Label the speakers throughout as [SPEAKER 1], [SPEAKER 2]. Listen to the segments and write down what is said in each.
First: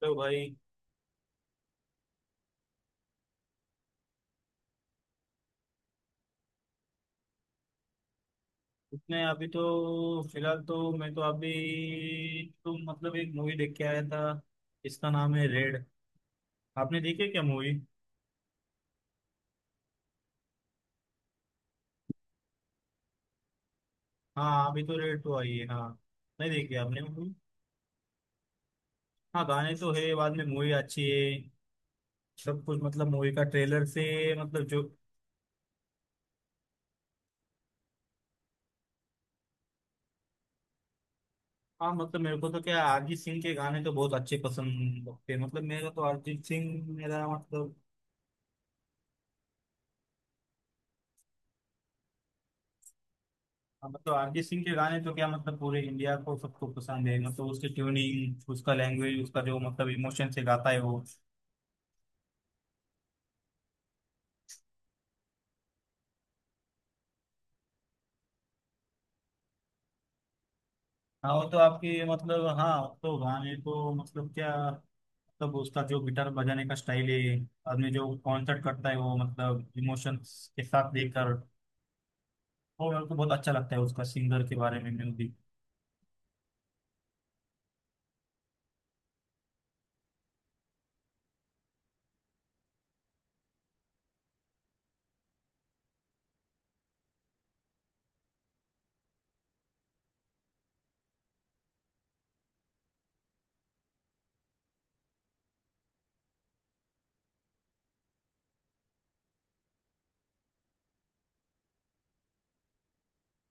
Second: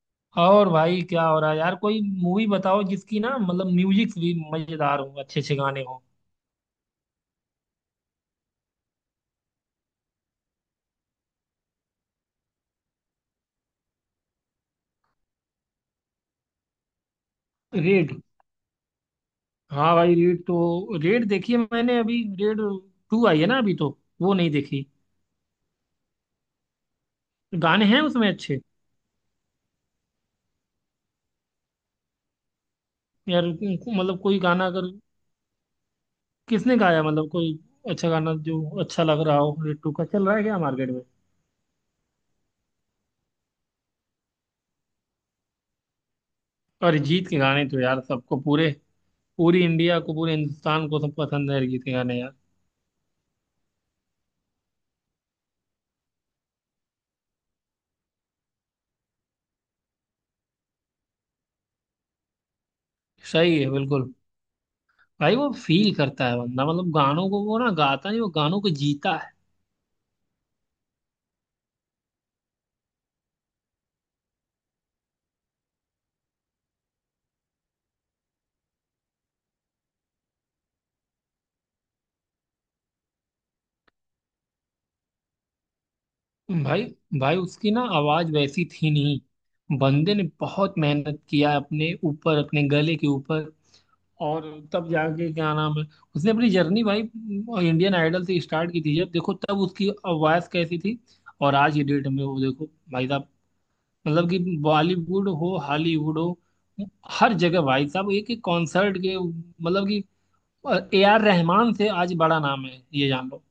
[SPEAKER 1] तो भाई
[SPEAKER 2] और भाई क्या हो रहा है यार? कोई मूवी बताओ जिसकी ना मतलब म्यूजिक भी मजेदार हो, अच्छे अच्छे गाने हो।
[SPEAKER 1] उसने अभी तो फिलहाल तो मैं तो अभी तो मतलब एक मूवी देख के आया था। इसका नाम है रेड। आपने देखी है क्या मूवी?
[SPEAKER 2] रेड? हाँ भाई रेड तो रेड देखी है मैंने, अभी रेड टू आई है ना अभी तो, वो नहीं
[SPEAKER 1] हाँ अभी
[SPEAKER 2] देखी।
[SPEAKER 1] तो रेड तो आई है, हाँ। नहीं देखी आपने मूवी?
[SPEAKER 2] गाने हैं उसमें अच्छे?
[SPEAKER 1] हाँ, गाने तो है, बाद में मूवी अच्छी है। सब कुछ मतलब मूवी का
[SPEAKER 2] यार
[SPEAKER 1] ट्रेलर से।
[SPEAKER 2] मतलब कोई
[SPEAKER 1] मतलब
[SPEAKER 2] गाना
[SPEAKER 1] जो।
[SPEAKER 2] अगर, किसने गाया मतलब कोई अच्छा गाना जो अच्छा लग रहा हो? रेड टू का चल रहा है क्या मार्केट में?
[SPEAKER 1] हाँ मतलब मेरे को तो क्या अरिजीत सिंह के गाने तो बहुत अच्छे पसंद लगते हैं, मतलब मेरा तो अरिजीत सिंह मेरा
[SPEAKER 2] अरिजीत के गाने
[SPEAKER 1] मतलब।
[SPEAKER 2] तो यार सबको, पूरे पूरी इंडिया को, पूरे हिंदुस्तान को सब पसंद है अरिजीत के गाने यार।
[SPEAKER 1] हाँ, तो अरिजीत सिंह के गाने तो क्या मतलब पूरे इंडिया को सबको पसंद है, मतलब उसकी ट्यूनिंग उसका लैंग्वेज उसका जो मतलब इमोशन से गाता है वो।
[SPEAKER 2] सही है बिल्कुल। भाई वो फील करता है बंदा, मतलब गानों को, वो ना गाता नहीं, वो गानों को जीता है।
[SPEAKER 1] हाँ वो तो आपकी मतलब हाँ तो गाने को मतलब क्या मतलब उसका जो गिटार बजाने का स्टाइल है। आदमी जो कॉन्सर्ट करता है वो मतलब इमोशंस के साथ देकर। वो मेरे को बहुत अच्छा लगता है उसका सिंगर के बारे में म्यूजिक।
[SPEAKER 2] भाई भाई उसकी ना आवाज वैसी थी नहीं, बंदे ने बहुत मेहनत किया अपने ऊपर, अपने गले के ऊपर, और तब जाके क्या नाम है, उसने अपनी जर्नी भाई इंडियन आइडल से स्टार्ट की थी। जब देखो तब उसकी आवाज कैसी थी और आज की डेट में वो देखो भाई साहब, मतलब कि बॉलीवुड हो हॉलीवुड हो, हर जगह भाई साहब, एक एक कॉन्सर्ट के मतलब कि ए आर रहमान से आज बड़ा नाम है, ये जान लो।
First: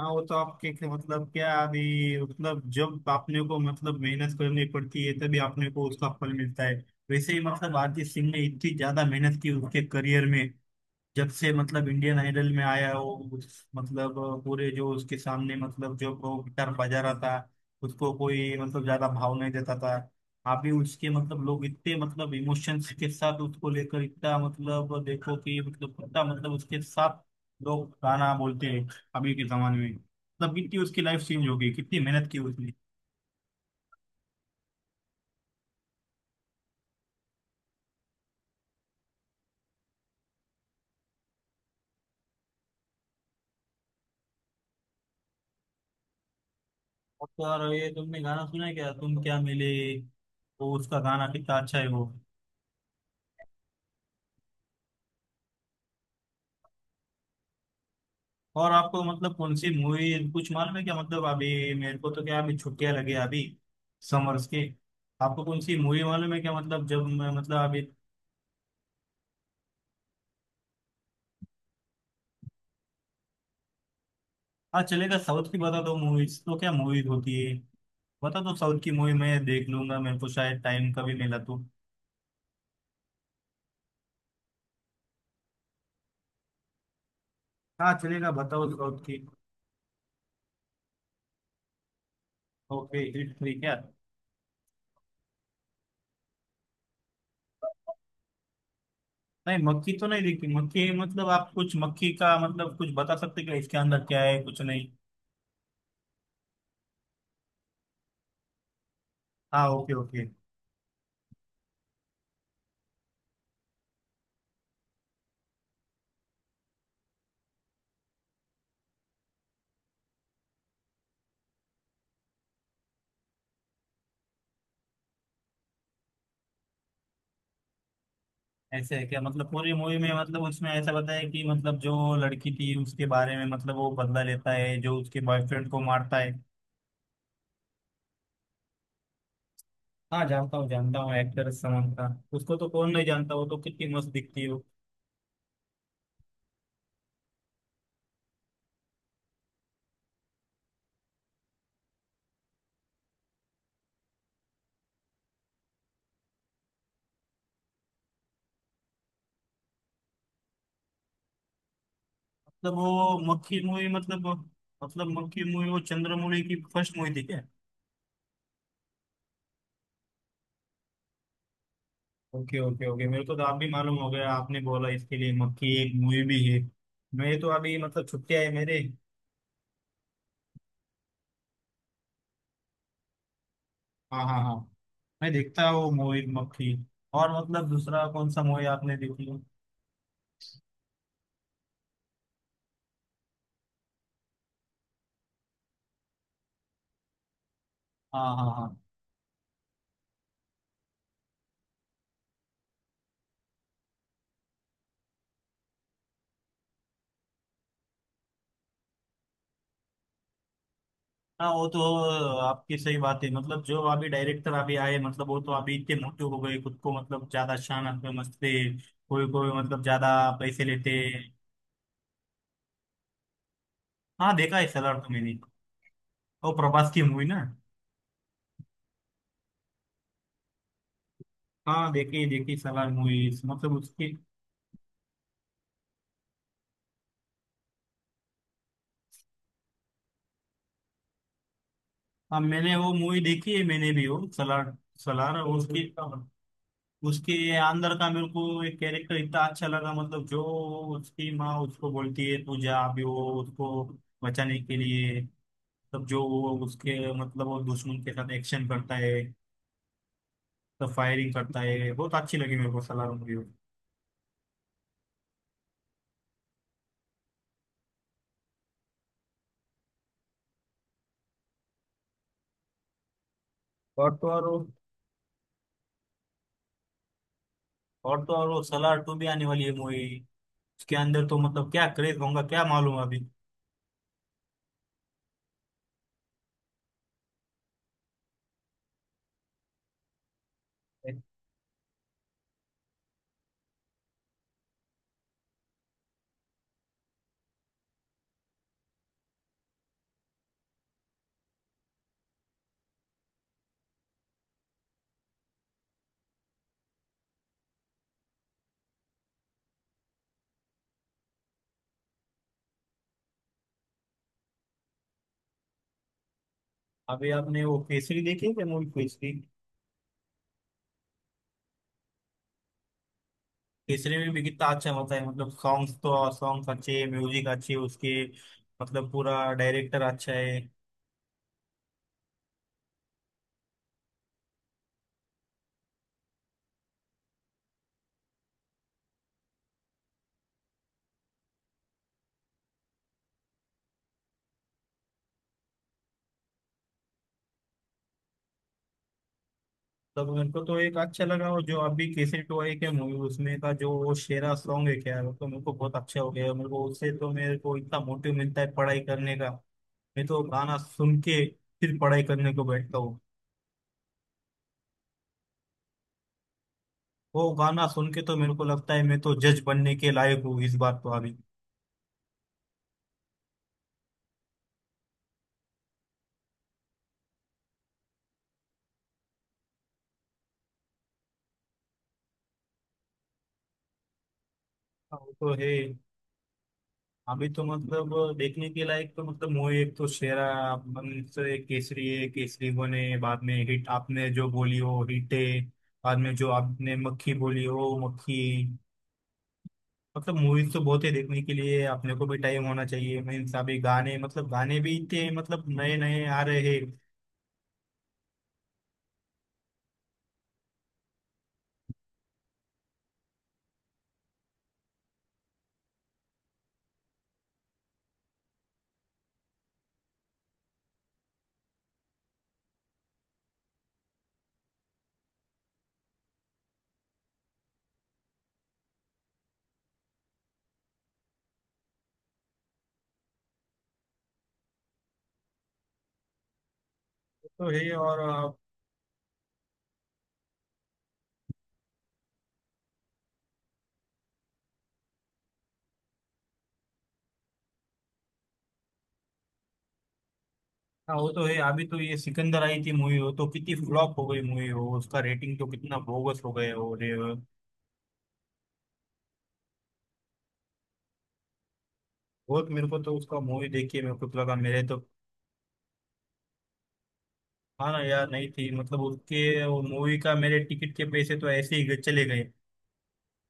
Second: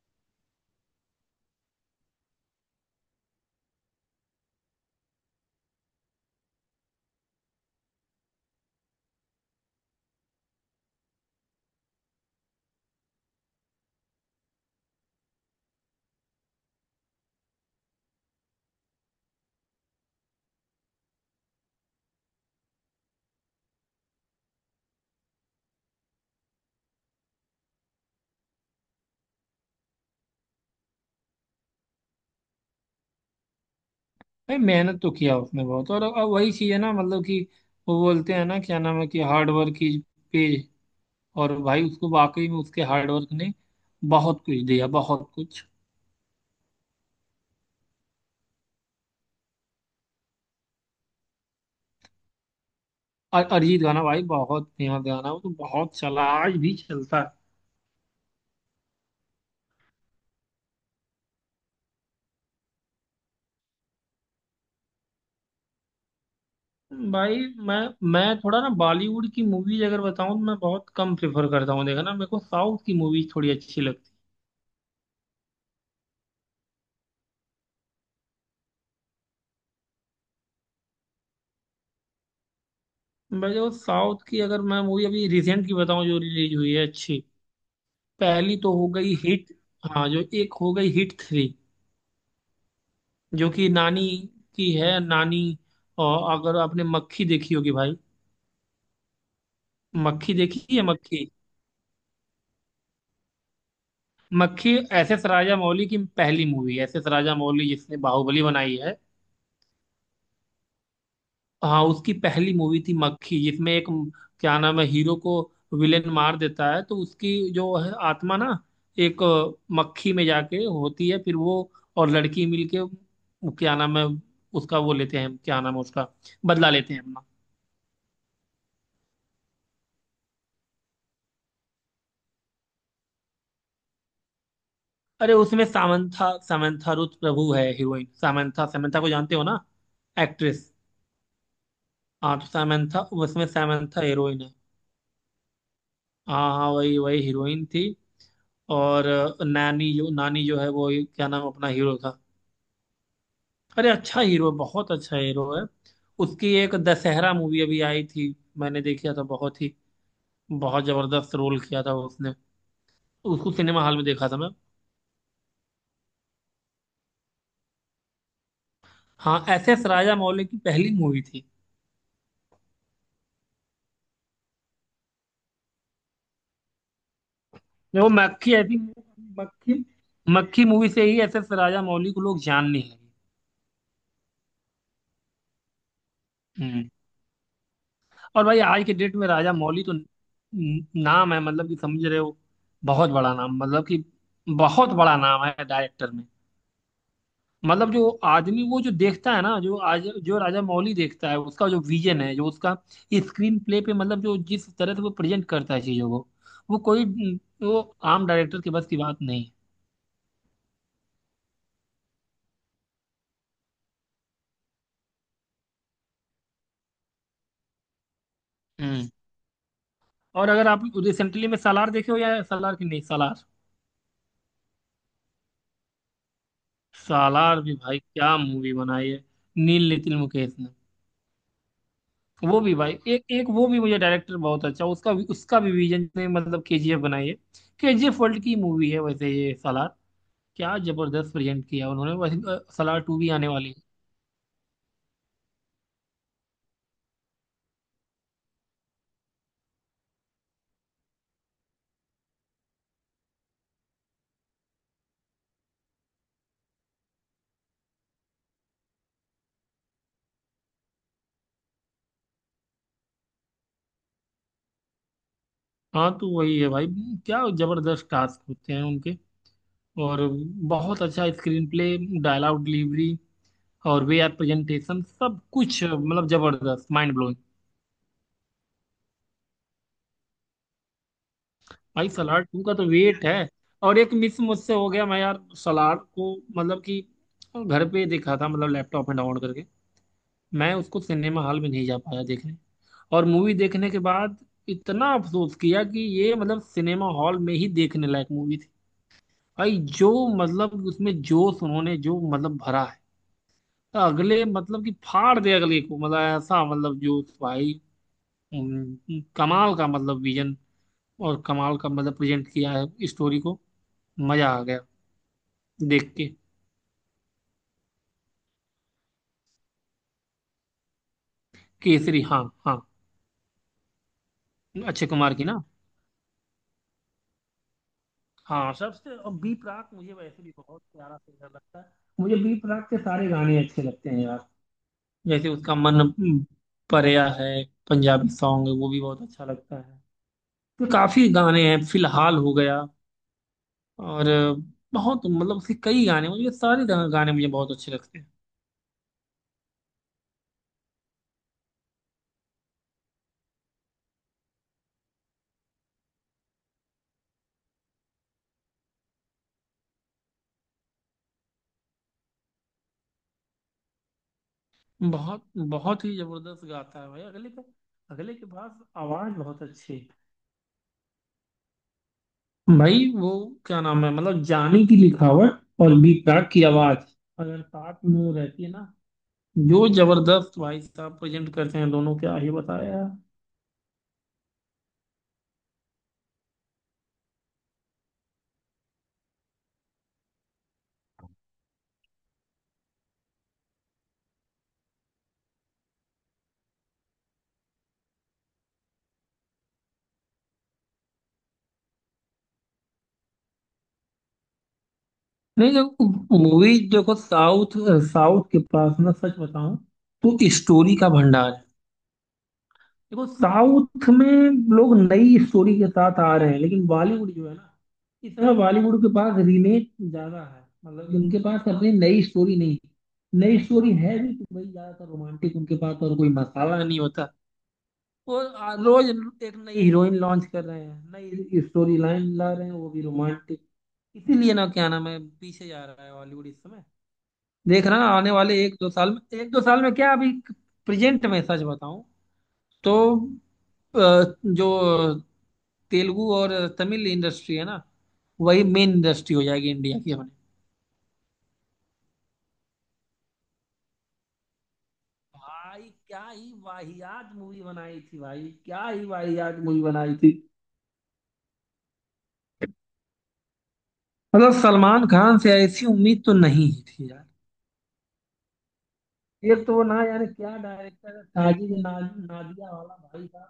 [SPEAKER 1] हाँ वो तो आपके मतलब क्या अभी। मतलब जब आपने को मतलब मेहनत करनी पड़ती है तभी आपने को उसका फल मिलता है। वैसे ही मतलब आरती सिंह ने इतनी ज्यादा मेहनत की उसके करियर में। जब से मतलब इंडियन आइडल में आया हो। उस मतलब। पूरे जो उसके सामने मतलब जो वो गिटार बजा रहा था। उसको कोई मतलब ज्यादा भाव नहीं देता था। अभी उसके मतलब लोग इतने मतलब इमोशंस के साथ उसको लेकर इतना मतलब देखो कि मतलब कितना मतलब उसके साथ लोग गाना बोलते हैं। अभी के जमाने में मतलब कितनी उसकी लाइफ चेंज हो गई, कितनी मेहनत की उसने।
[SPEAKER 2] भाई मेहनत तो किया उसने बहुत, और अब वही चीज है ना मतलब कि, वो बोलते हैं ना क्या नाम है कि हार्ड वर्क इज पे। और भाई उसको वाकई में उसके हार्ड वर्क ने बहुत कुछ दिया, बहुत कुछ।
[SPEAKER 1] और तो और ये तुमने गाना सुना है क्या तुम क्या मिले। वो उसका गाना कितना अच्छा है वो।
[SPEAKER 2] और अरिजीत गाना भाई बहुत फेमस गाना है, वो तो बहुत चला, आज भी चलता
[SPEAKER 1] और आपको मतलब कौन सी मूवी कुछ मालूम है क्या, मतलब अभी मेरे को तो क्या अभी छुट्टियां लगी हैं अभी समर्स की। आपको कौन सी मूवी मालूम है क्या मतलब जब
[SPEAKER 2] है
[SPEAKER 1] मैं
[SPEAKER 2] भाई।
[SPEAKER 1] मतलब
[SPEAKER 2] मैं
[SPEAKER 1] अभी।
[SPEAKER 2] मैं थोड़ा ना बॉलीवुड की मूवीज अगर बताऊं तो मैं बहुत कम प्रेफर करता हूँ देखा ना, मेरे को साउथ की मूवीज थोड़ी अच्छी लगती
[SPEAKER 1] हाँ चलेगा, साउथ की बता दो, मूवीज तो क्या मूवीज होती है। बता दो साउथ की मूवी, मैं देख लूंगा मेरे को शायद टाइम कभी मिला तो।
[SPEAKER 2] है भाई। वो साउथ की अगर मैं मूवी अभी रिसेंट की बताऊं जो रिलीज हुई है अच्छी,
[SPEAKER 1] हाँ चलेगा
[SPEAKER 2] पहली
[SPEAKER 1] बताओ
[SPEAKER 2] तो हो
[SPEAKER 1] साउथ
[SPEAKER 2] गई
[SPEAKER 1] की।
[SPEAKER 2] हिट, हाँ जो एक हो गई हिट थ्री,
[SPEAKER 1] ओके, हिट
[SPEAKER 2] जो
[SPEAKER 1] थ्री
[SPEAKER 2] कि
[SPEAKER 1] क्या?
[SPEAKER 2] नानी की है, नानी। और अगर आपने मक्खी देखी होगी भाई,
[SPEAKER 1] नहीं मक्खी तो नहीं
[SPEAKER 2] मक्खी
[SPEAKER 1] देखी,
[SPEAKER 2] देखी है
[SPEAKER 1] मक्खी
[SPEAKER 2] मक्खी
[SPEAKER 1] मतलब आप कुछ मक्खी का मतलब कुछ बता सकते क्या इसके अंदर क्या है कुछ
[SPEAKER 2] मक्खी
[SPEAKER 1] नहीं।
[SPEAKER 2] एस एस राजामौली की पहली मूवी, एस एस राजामौली जिसने बाहुबली बनाई है।
[SPEAKER 1] हाँ ओके ओके।
[SPEAKER 2] हाँ उसकी पहली मूवी थी मक्खी, जिसमें एक क्या नाम है हीरो को विलेन मार देता है, तो उसकी जो है आत्मा ना एक मक्खी में जाके होती है, फिर वो और लड़की मिलके वो क्या नाम है उसका वो लेते हैं, क्या नाम है उसका, बदला लेते हैं अपना।
[SPEAKER 1] ऐसे है क्या मतलब पूरी मूवी में मतलब उसमें ऐसा बताया कि मतलब जो लड़की थी उसके बारे में मतलब वो बदला लेता है जो उसके
[SPEAKER 2] अरे उसमें
[SPEAKER 1] बॉयफ्रेंड को मारता
[SPEAKER 2] सामंथा,
[SPEAKER 1] है।
[SPEAKER 2] सामंथा रुथ प्रभु है हीरोइन, सामंथा, सामंथा को जानते हो ना?
[SPEAKER 1] हाँ जानता हूँ,
[SPEAKER 2] एक्ट्रेस,
[SPEAKER 1] जानता हूँ, एक्टर समंता।
[SPEAKER 2] हाँ तो
[SPEAKER 1] उसको तो कौन
[SPEAKER 2] सामंथा,
[SPEAKER 1] नहीं जानता, वो
[SPEAKER 2] उसमें
[SPEAKER 1] तो कितनी
[SPEAKER 2] सामंथा
[SPEAKER 1] मस्त दिखती
[SPEAKER 2] हीरोइन
[SPEAKER 1] है
[SPEAKER 2] है,
[SPEAKER 1] वो।
[SPEAKER 2] हाँ हाँ वही वही हीरोइन थी। और नानी, जो नानी जो है वो क्या नाम अपना हीरो था, अरे अच्छा हीरो है, बहुत अच्छा हीरो है। उसकी एक दशहरा मूवी अभी आई थी, मैंने देखा था, बहुत ही बहुत जबरदस्त रोल किया था उसने,
[SPEAKER 1] मतलब वो
[SPEAKER 2] उसको
[SPEAKER 1] मक्खी
[SPEAKER 2] सिनेमा
[SPEAKER 1] मूवी
[SPEAKER 2] हॉल में
[SPEAKER 1] मतलब।
[SPEAKER 2] देखा था मैं।
[SPEAKER 1] मतलब मक्खी मूवी वो चंद्रमुखी की फर्स्ट मूवी थी क्या?
[SPEAKER 2] हाँ एस एस राजा मौली की पहली मूवी थी,
[SPEAKER 1] ओके ओके ओके, मेरे को तो आप भी मालूम हो गया, आपने बोला इसके लिए मक्खी एक मूवी भी है। मैं तो अभी मतलब
[SPEAKER 2] वो
[SPEAKER 1] छुट्टियां है
[SPEAKER 2] मक्खी आई
[SPEAKER 1] मेरे।
[SPEAKER 2] थिंक, मक्खी, मक्खी मूवी से ही एस एस राजा मौली को लोग जानने लगे।
[SPEAKER 1] हाँ हाँ हाँ। मैं देखता हूँ मूवी मक्खी।
[SPEAKER 2] हम्म।
[SPEAKER 1] और मतलब दूसरा कौन सा
[SPEAKER 2] और भाई
[SPEAKER 1] मूवी
[SPEAKER 2] आज के
[SPEAKER 1] आपने
[SPEAKER 2] डेट
[SPEAKER 1] देखी
[SPEAKER 2] में
[SPEAKER 1] है?
[SPEAKER 2] राजा मौली तो नाम है मतलब कि, समझ रहे हो, बहुत बड़ा नाम मतलब कि बहुत बड़ा नाम है डायरेक्टर में। मतलब जो
[SPEAKER 1] हाँ हाँ
[SPEAKER 2] आदमी,
[SPEAKER 1] हाँ।
[SPEAKER 2] वो जो देखता है ना, जो आज जो राजा मौली देखता है, उसका जो विजन है, जो उसका स्क्रीन प्ले पे मतलब जो जिस तरह से वो प्रेजेंट करता है चीजों को, वो कोई वो आम डायरेक्टर के बस की बात नहीं है।
[SPEAKER 1] हाँ वो तो आपकी सही बात है, मतलब जो अभी डायरेक्टर अभी आए मतलब वो तो अभी इतने मोटे हो गए खुद को, मतलब ज्यादा शान आप समझते।
[SPEAKER 2] हम्म।
[SPEAKER 1] कोई कोई मतलब ज्यादा
[SPEAKER 2] और
[SPEAKER 1] पैसे
[SPEAKER 2] अगर आप
[SPEAKER 1] लेते।
[SPEAKER 2] रिसेंटली में सालार देखे हो, या सालार की नहीं सालार,
[SPEAKER 1] हाँ देखा है सलार तो मैंने, वो प्रभास की मूवी ना।
[SPEAKER 2] सालार भी भाई क्या मूवी बनाई है नील नितिन मुकेश ने।
[SPEAKER 1] हाँ देखी देखी
[SPEAKER 2] वो भी
[SPEAKER 1] सलार
[SPEAKER 2] भाई एक
[SPEAKER 1] मूवी,
[SPEAKER 2] एक वो
[SPEAKER 1] मतलब
[SPEAKER 2] भी मुझे
[SPEAKER 1] उसकी।
[SPEAKER 2] डायरेक्टर बहुत अच्छा, उसका भी, उसका भी विजन ने मतलब केजीएफ बनाई है, केजीएफ वर्ल्ड की मूवी है वैसे, ये सालार क्या जबरदस्त प्रेजेंट किया उन्होंने।
[SPEAKER 1] हाँ
[SPEAKER 2] वैसे
[SPEAKER 1] मैंने वो
[SPEAKER 2] सलार टू
[SPEAKER 1] मूवी
[SPEAKER 2] भी आने
[SPEAKER 1] देखी है
[SPEAKER 2] वाली है।
[SPEAKER 1] मैंने भी वो सलार। सलार उसकी। उसके अंदर का मेरे को एक कैरेक्टर इतना अच्छा लगा, मतलब जो उसकी माँ उसको बोलती है तू जा अभी, वो उसको बचाने के लिए तब जो वो उसके मतलब वो दुश्मन के साथ एक्शन करता है, तब फायरिंग करता है, बहुत अच्छी लगी मेरे को सलार मूवी।
[SPEAKER 2] हाँ तो वही है भाई, क्या जबरदस्त टास्क होते हैं उनके, और बहुत अच्छा स्क्रीन प्ले, डायलॉग डिलीवरी, और
[SPEAKER 1] और
[SPEAKER 2] वे
[SPEAKER 1] तो
[SPEAKER 2] आर
[SPEAKER 1] और वो-
[SPEAKER 2] प्रेजेंटेशन, सब कुछ मतलब जबरदस्त माइंड ब्लोइंग।
[SPEAKER 1] और तो और वो सलार टू भी आने वाली है मूवी, उसके अंदर तो मतलब क्या
[SPEAKER 2] भाई
[SPEAKER 1] क्रेज होगा
[SPEAKER 2] सलार टू
[SPEAKER 1] क्या
[SPEAKER 2] का तो
[SPEAKER 1] मालूम अभी।
[SPEAKER 2] वेट है। और एक मिस मुझसे हो गया, मैं यार सलार को मतलब कि घर पे देखा था, मतलब लैपटॉप में डाउनलोड करके, मैं उसको सिनेमा हॉल में नहीं जा पाया देखने, और मूवी देखने के बाद इतना अफसोस किया कि ये मतलब सिनेमा हॉल में ही देखने लायक मूवी थी भाई। जो मतलब उसमें जोश उन्होंने जो मतलब भरा है, तो अगले मतलब कि फाड़ दे अगले को, मतलब ऐसा मतलब जोश भाई। कमाल का मतलब विजन, और कमाल का मतलब प्रेजेंट किया है स्टोरी को, मजा आ गया देख के।
[SPEAKER 1] अभी आपने वो केसरी देखी है मूवी केसरी?
[SPEAKER 2] केसरी? हाँ हाँ,
[SPEAKER 1] केसरी में भी कितना अच्छा
[SPEAKER 2] अक्षय
[SPEAKER 1] होता है
[SPEAKER 2] कुमार की
[SPEAKER 1] मतलब
[SPEAKER 2] ना।
[SPEAKER 1] सॉन्ग्स तो और सॉन्ग्स अच्छे म्यूजिक अच्छे उसके।
[SPEAKER 2] हाँ
[SPEAKER 1] मतलब
[SPEAKER 2] सबसे, और
[SPEAKER 1] पूरा
[SPEAKER 2] बी प्राक
[SPEAKER 1] डायरेक्टर
[SPEAKER 2] मुझे
[SPEAKER 1] अच्छा
[SPEAKER 2] वैसे भी
[SPEAKER 1] है।
[SPEAKER 2] बहुत प्यारा सिंगर लगता है, मुझे बी प्राक के सारे गाने अच्छे लगते हैं यार। जैसे उसका मन परेया है, पंजाबी सॉन्ग है, वो भी बहुत अच्छा लगता है। तो काफी गाने हैं, फिलहाल हो गया। और बहुत मतलब उसके कई गाने, मुझे सारे गाने मुझे बहुत अच्छे लगते
[SPEAKER 1] मतलब मेरे को तो एक अच्छा लगा, वो जो अभी केसरी टू आई के मूवी उसमें का जो वो शेरा सॉन्ग है क्या, वो तो मेरे को बहुत अच्छा हो गया, मेरे को उससे तो मेरे को इतना मोटिव मिलता है पढ़ाई करने का। मैं तो गाना सुन के फिर पढ़ाई करने को बैठता हूँ।
[SPEAKER 2] हैं। बहुत बहुत ही जबरदस्त गाता है भाई,
[SPEAKER 1] वो
[SPEAKER 2] अगले के
[SPEAKER 1] गाना सुन के
[SPEAKER 2] अगले
[SPEAKER 1] तो
[SPEAKER 2] के
[SPEAKER 1] मेरे को
[SPEAKER 2] पास
[SPEAKER 1] लगता है मैं
[SPEAKER 2] आवाज
[SPEAKER 1] तो जज
[SPEAKER 2] बहुत
[SPEAKER 1] बनने
[SPEAKER 2] अच्छी है
[SPEAKER 1] के लायक हूँ इस बात, तो अभी।
[SPEAKER 2] भाई। वो क्या नाम है मतलब, जानी की लिखावट और बी प्राक की आवाज अगर साथ में वो रहती है ना, जो जबरदस्त भाई साहब प्रेजेंट करते हैं दोनों, क्या ही बताया यार।
[SPEAKER 1] हाँ, वो तो है। अभी तो मतलब देखने के लायक तो मतलब मूवी एक तो शेरा अपन से केसरी है, केसरी बने बाद में हिट आपने जो बोली हो हिट है, बाद में जो आपने मक्खी बोली हो मक्खी। मतलब मूवीज तो बहुत है देखने के लिए, अपने को भी टाइम होना चाहिए, मीन्स अभी गाने मतलब गाने भी इतने मतलब
[SPEAKER 2] नहीं
[SPEAKER 1] नए नए
[SPEAKER 2] देखो
[SPEAKER 1] आ रहे
[SPEAKER 2] मूवी
[SPEAKER 1] हैं वो
[SPEAKER 2] देखो साउथ, साउथ के पास ना सच बताऊं तो स्टोरी का भंडार है। देखो साउथ में लोग नई स्टोरी के साथ आ रहे हैं, लेकिन बॉलीवुड जो है ना, इस समय बॉलीवुड के पास रीमेक ज्यादा है, मतलब कि उनके पास अपनी नई स्टोरी नहीं। नई स्टोरी है भी तो भाई ज्यादातर रोमांटिक उनके पास, और कोई मसाला नहीं होता। वो रोज एक नई हीरोइन लॉन्च कर रहे हैं, नई स्टोरी लाइन ला रहे हैं, वो भी रोमांटिक। इसीलिए ना क्या नाम है पीछे जा रहा है हॉलीवुड इस समय।
[SPEAKER 1] तो
[SPEAKER 2] देख
[SPEAKER 1] है।
[SPEAKER 2] रहा ना
[SPEAKER 1] और
[SPEAKER 2] आने वाले एक दो साल में, एक दो साल में क्या, अभी प्रेजेंट में सच बताऊं तो, अ, जो तेलुगु और तमिल इंडस्ट्री है ना, वही मेन इंडस्ट्री हो जाएगी इंडिया की अपने।
[SPEAKER 1] वो तो है। अभी तो ये सिकंदर आई थी मूवी हो, तो कितनी फ्लॉप हो गई मूवी हो, उसका रेटिंग तो
[SPEAKER 2] भाई
[SPEAKER 1] कितना
[SPEAKER 2] क्या
[SPEAKER 1] बोगस
[SPEAKER 2] ही
[SPEAKER 1] हो गए हो
[SPEAKER 2] वाहियात मूवी बनाई थी, भाई क्या ही वाहियात मूवी बनाई थी।
[SPEAKER 1] बहुत मेरे को तो उसका मूवी देख के मेरे को तो
[SPEAKER 2] मतलब
[SPEAKER 1] लगा मेरे तो।
[SPEAKER 2] सलमान खान से ऐसी उम्मीद तो नहीं ही थी यार।
[SPEAKER 1] हाँ ना यार नहीं थी, मतलब उसके
[SPEAKER 2] एक तो
[SPEAKER 1] वो
[SPEAKER 2] वो ना
[SPEAKER 1] मूवी
[SPEAKER 2] यार
[SPEAKER 1] का
[SPEAKER 2] क्या
[SPEAKER 1] मेरे टिकट के
[SPEAKER 2] डायरेक्टर
[SPEAKER 1] पैसे तो
[SPEAKER 2] साजिद
[SPEAKER 1] ऐसे ही
[SPEAKER 2] ना,
[SPEAKER 1] चले गए।
[SPEAKER 2] नादिया वाला भाई साहब,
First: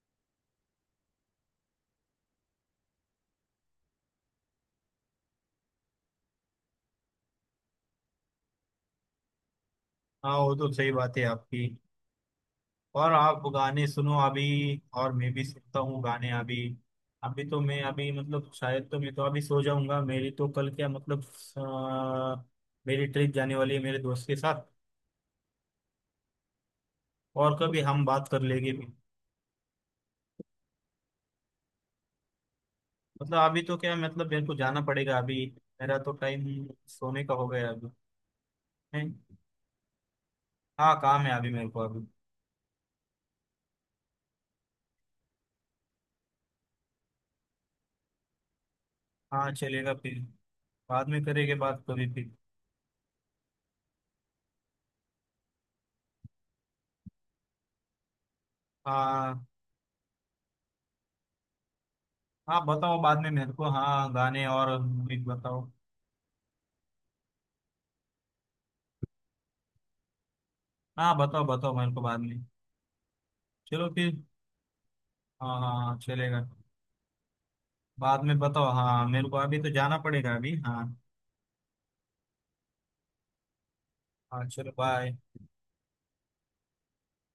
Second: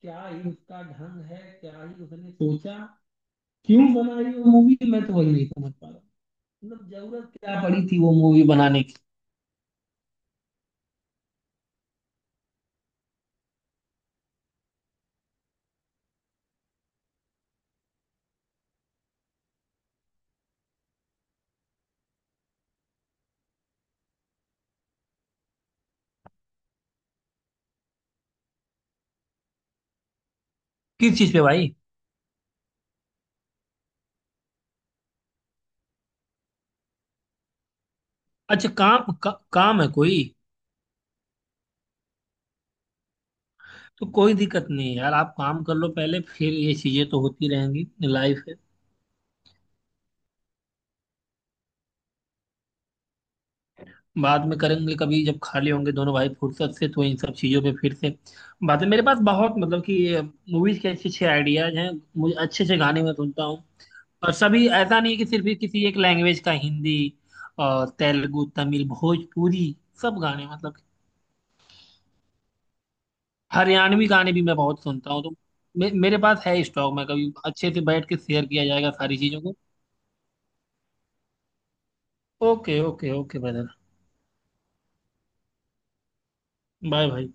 [SPEAKER 2] क्या ही उसका ढंग है, क्या ही उसने सोचा, क्यों बनाई वो मूवी, मैं तो वही नहीं समझ पा रहा हूँ। मतलब जरूरत क्या पड़ी थी वो मूवी बनाने की।
[SPEAKER 1] हाँ वो तो सही बात है आपकी। और आप गाने सुनो अभी, और मैं भी सुनता हूँ गाने अभी। अभी तो मैं अभी मतलब शायद तो मैं तो अभी सो जाऊंगा, मेरी तो कल क्या मतलब। अ, मेरी ट्रिप जाने वाली है मेरे दोस्त के साथ, और कभी हम बात कर लेंगे भी।
[SPEAKER 2] किस चीज पे भाई?
[SPEAKER 1] मतलब अभी तो क्या मतलब मेरे को जाना पड़ेगा अभी, मेरा तो टाइम सोने का हो गया अभी।
[SPEAKER 2] अच्छा काम
[SPEAKER 1] हैं?
[SPEAKER 2] का, काम है कोई?
[SPEAKER 1] हाँ काम है अभी मेरे को अभी।
[SPEAKER 2] तो कोई दिक्कत नहीं है यार, आप काम कर लो पहले, फिर ये चीजें तो होती रहेंगी, लाइफ है।
[SPEAKER 1] हाँ चलेगा फिर, बाद में करेंगे बात कभी फिर।
[SPEAKER 2] बाद में करेंगे कभी जब खाली होंगे दोनों भाई फुर्सत से, तो इन सब चीजों पे फिर से बातें, मेरे पास
[SPEAKER 1] हाँ।
[SPEAKER 2] बहुत मतलब कि मूवीज के अच्छे अच्छे आइडियाज हैं, मुझे
[SPEAKER 1] हाँ
[SPEAKER 2] अच्छे अच्छे
[SPEAKER 1] बताओ
[SPEAKER 2] गाने मैं
[SPEAKER 1] बाद में
[SPEAKER 2] सुनता
[SPEAKER 1] मेरे
[SPEAKER 2] हूँ।
[SPEAKER 1] को, हाँ
[SPEAKER 2] और
[SPEAKER 1] गाने
[SPEAKER 2] सभी
[SPEAKER 1] और
[SPEAKER 2] ऐसा नहीं है
[SPEAKER 1] म्यूजिक
[SPEAKER 2] कि सिर्फ ही
[SPEAKER 1] बताओ।
[SPEAKER 2] किसी एक लैंग्वेज का, हिंदी और तेलुगु, तमिल, भोजपुरी, सब गाने मतलब,
[SPEAKER 1] हाँ बताओ बताओ मेरे को बाद में। चलो
[SPEAKER 2] हरियाणवी
[SPEAKER 1] फिर।
[SPEAKER 2] गाने भी मैं बहुत सुनता हूँ। तो
[SPEAKER 1] हाँ हाँ हाँ,
[SPEAKER 2] मेरे
[SPEAKER 1] चलेगा।
[SPEAKER 2] पास है स्टॉक, मैं कभी अच्छे से बैठ के
[SPEAKER 1] बाद में
[SPEAKER 2] शेयर किया
[SPEAKER 1] बताओ
[SPEAKER 2] जाएगा
[SPEAKER 1] हाँ
[SPEAKER 2] सारी
[SPEAKER 1] मेरे को,
[SPEAKER 2] चीजों को।
[SPEAKER 1] अभी तो जाना पड़ेगा अभी हाँ।
[SPEAKER 2] ओके ओके ओके ब्रदर,
[SPEAKER 1] हाँ चलो बाय।
[SPEAKER 2] बाय भाई।